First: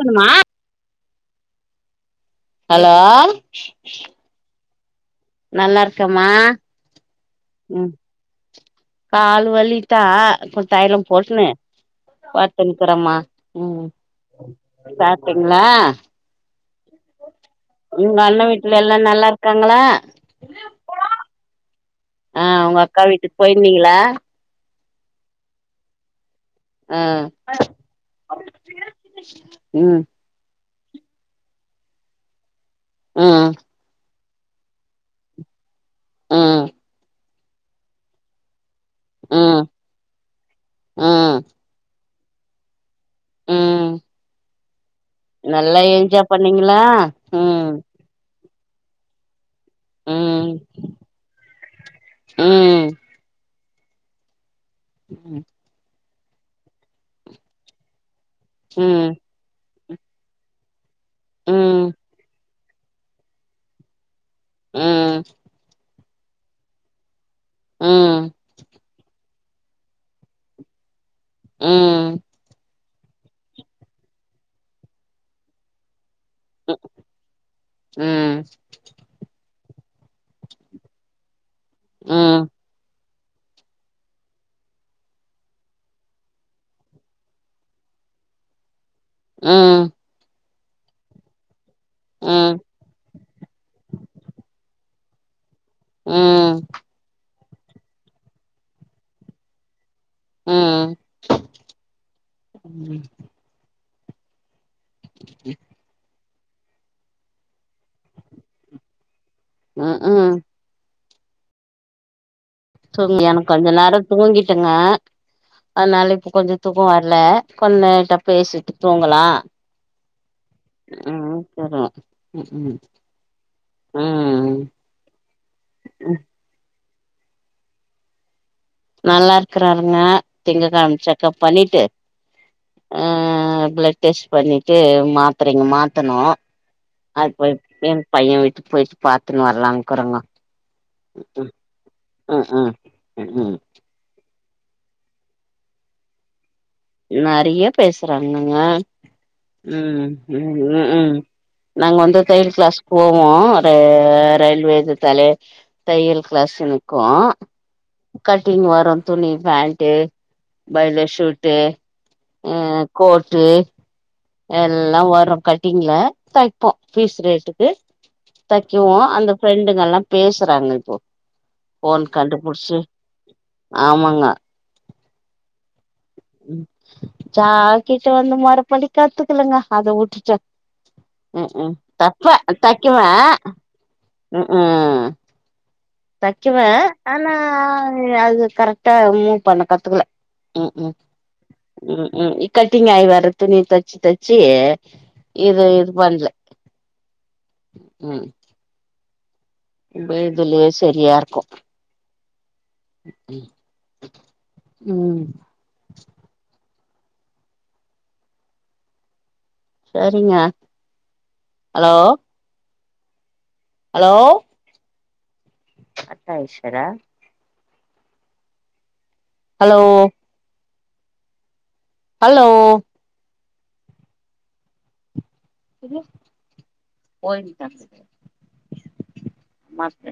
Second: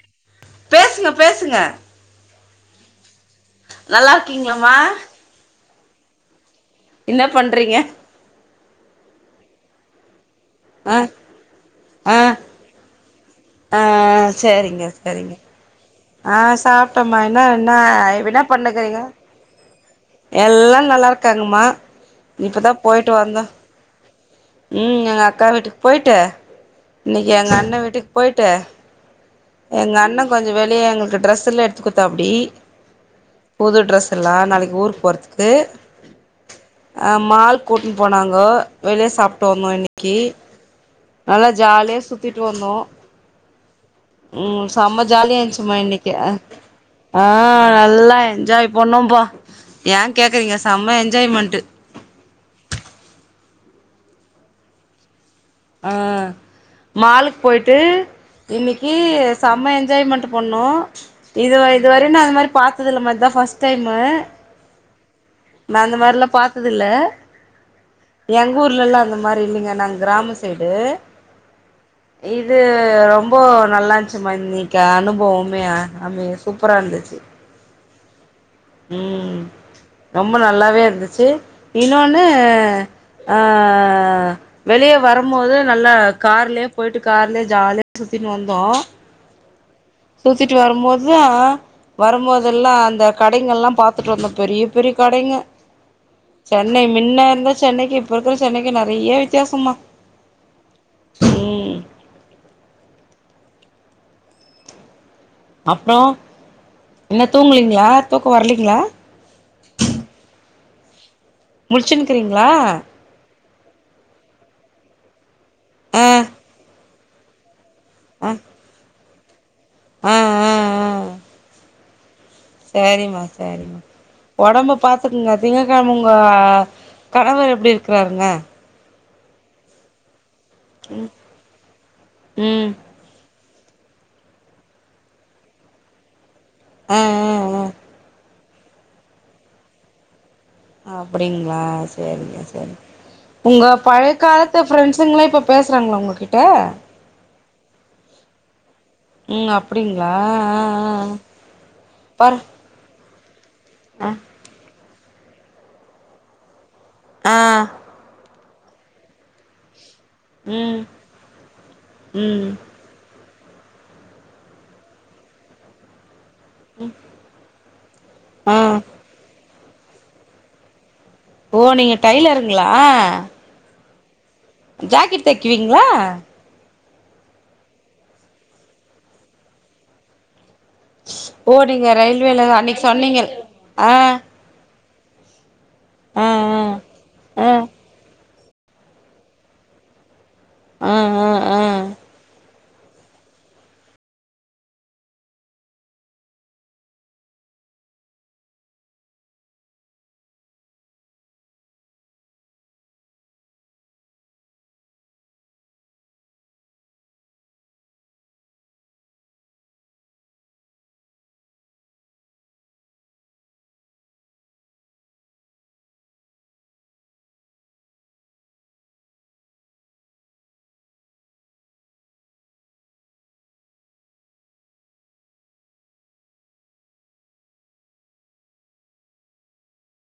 க்கணுமா பேசுங்க பேசுங்க ஹலோ நல்லா இர்க்கீங்கலா மா நல்லா இருக்க மா என்ன பண்றீங்க கால் வலிதா கொஞ் ஆ தைலோ போட்ணு ஆ ப துன்கறமா ஆ சேரிங்க செரிங்க ல ஆ சாப்டம்மா இன்ன இன்ன உங்க இப்ப அண்ண இன்ன வீட்ல எல்லா பண்ணுக்குறீங்க நல்லா இருக்காங்களா எல்லா நல்லா இருக்காங்கமா ஆ ஒங்க அக்கா வீட்டுக்கு போயிருந்தீங்களா உம் எங்க அக்கா வீட்டுக்கு போயிட்டு ஆ இன்னக்கி எங்க அண்ண வீட்டுக்கு போய்ட் எங்க ம் அண்ண கொஞ்சோ வெளியே எங்களுக்கு டிரெஸ் எல்லா எடுத்து குத்தாப்புடி ம் புது டிரெஸ் த்துல்லா நாளைக்கு ஊருக் போறதுக்கு ம் அ மால் கூட்டுனு போனாங்கோ வெளிய சாப்ட்டு ம் வந்தோ இன்னிக்கி ம் நல்லா ஜாலியா சுத்திட்டு வந்தோ ம் ம் செம ஜாலியா இருந்துச்சுமா நல்லா இன்னிக்கி அ என்ஜாய் பண்ணீங்களா ஆ ம் நல்லா என்ஜாய் பண்ணோம்பா ஏ கேக்குறீங்க செம்ம என்ஜாய்மெண்ட்டு உம் உம் ஆ மாலுக்கு போயிட்டு இன்னக்கி ம் சம என்ஜாய்மண்ட்டு பண்ணோ ம் இது ம் இதுவரையு நா அது மாரி பாத்தது இல்ல மா இதா ஃபஸ்ட் டைமு உம் நா அந்த மாரி இல்லா பாத்தது இல்ல ம் எங்க ஊர்ல்லா அந்த மாரி இல்லிங்க நாங் கிராம சைடு ம் இது ரொம்போ நல்லான்ச்சிமா இன்னிக்கு அனுபவமே சூப்பரா இந்துச்சு ம் ம் ரொம்ப நல்லாவே இருந்துச்சு இன்னொன்னு ஆ வெளிய வரும் போது நல்லா கார்லயே போயிட்டு கார்லயே ஜாலியா சுத்தினு வந்தோ அ சுத்திட்டு வரும்போது தா ம் வரும்போதெல்லா அந்த கடைங்கலாம் பாத்துட்டு வந்தோ பெரிய பெரிய கடைங்க ம் சென்னை மின்ன இருந்த சென்னைக்கு இப்ப இருக்குற சென்னைக்கு நெறைய வித்தியாசோமா ம் ம் அப்றோ என்ன தூங்குலீங்களா தூக்கோ வர்லீங்ளா உம் முழிச்சுனு இருக்குறீங்களா தூங்குலியா கொஞ்சோ நேரோ தூங்கிட்டங்க ஆ அதனால இப்ப கொஞ்சோ தூங கு வர்ல கொன்னட்ட ஆ பேசிட்டு தூங்கலா ஆ ஆ ம் ம் தெர்ல சேரிமா சேரிமா ம் உடம்பப் பாத்துக்குங்க திங்ககிழமை உங்க கணவர் எப்டி இருக்குறாருங்க நல்லா இருக்குறாருங்க திங்ககிழமை செக்கப் பண்ணிட்டு ம் அ பிளெட் டெஸ்ட் பண்ணிட்டு மாத்தரைங்க மாத்துணு ஆ அது போய் ஆ ஆ என் பையன் வீட்டுக்கு போயிட்டு பாத்துன்னு வர்லாம்னு இருக்குறங்கோ அப்டிங்களா சேரிங்க ம் ம் சேரிங்க ம் ம் உங்க பழையக்காலத் த்த ஃப்ரெண்ட்ஸுங்கலா இப்போ பேசுறாங்ளா உங்க கிட்ட நிறையா பேசுறாங்கங்க ம் அப்டிங்களா ம் ஆ ஆ [inaudible] ஆ ம் நாங்க வந்த பாரு தையல் கிளாஸ் போவோ ர ஆ ரயில்வே இது தலே தையல் கிளாஸ்ஸு இருக்கும் ஆ கட்டிங் வரு துணி பேண்ட்டு ம் பயல ஷூட் எ ம் அ கோட்டு எல்லா வரு கட்டிங்ல தைப்போ பீஸ் ரேட்டுக்கு ஆ தைக்குவோ அந்த ஃப்ரெண்டுங்க எல்லா பேசுறாங்க இப்போ ஓ நீங்க ஃபோன் டைலருங்ளா கண்டுபுடிச்சு ஆமாங்க ஜாக்கிட் தெக்குவீங்ளா ஜாக்கிட் வந்து மொறப்படி கத்துக்லங்க அத உட்டுட்டே ம் ஓ ம் நீங்க தெப்பே ரயில்வேல அன்னைக்கு தெக்குவே சொன்னீங்க ஆ ம் ம் ஆ தெக்குவே ஆனா ஆ ஆ அது அது கரெக் ட்ட மூவ் பண்ண கத்துக்குல ம்ம் ஆ ஆ ஆ ம் ம் இக்கட்டிங் ஆயி வர துணிய தச்சி தச்சி இது இது பண்ல ம் இந்த இதுலயே சரியாருக்கு ம்ம் ம் சேரிங்க ஹலோ ஹலோ அத்த ஐஸ்வரா ஹலோ ஹலோ எங்க போகிட்டாங்க மாட்டே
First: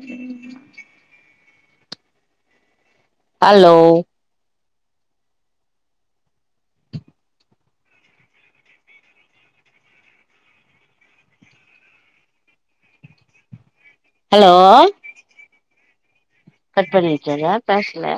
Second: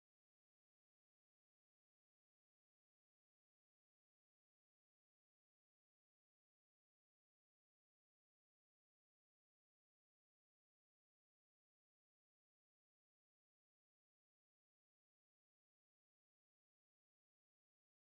அலோ அலோ கட் பண்ணியாச்சாகா பேஸ்ல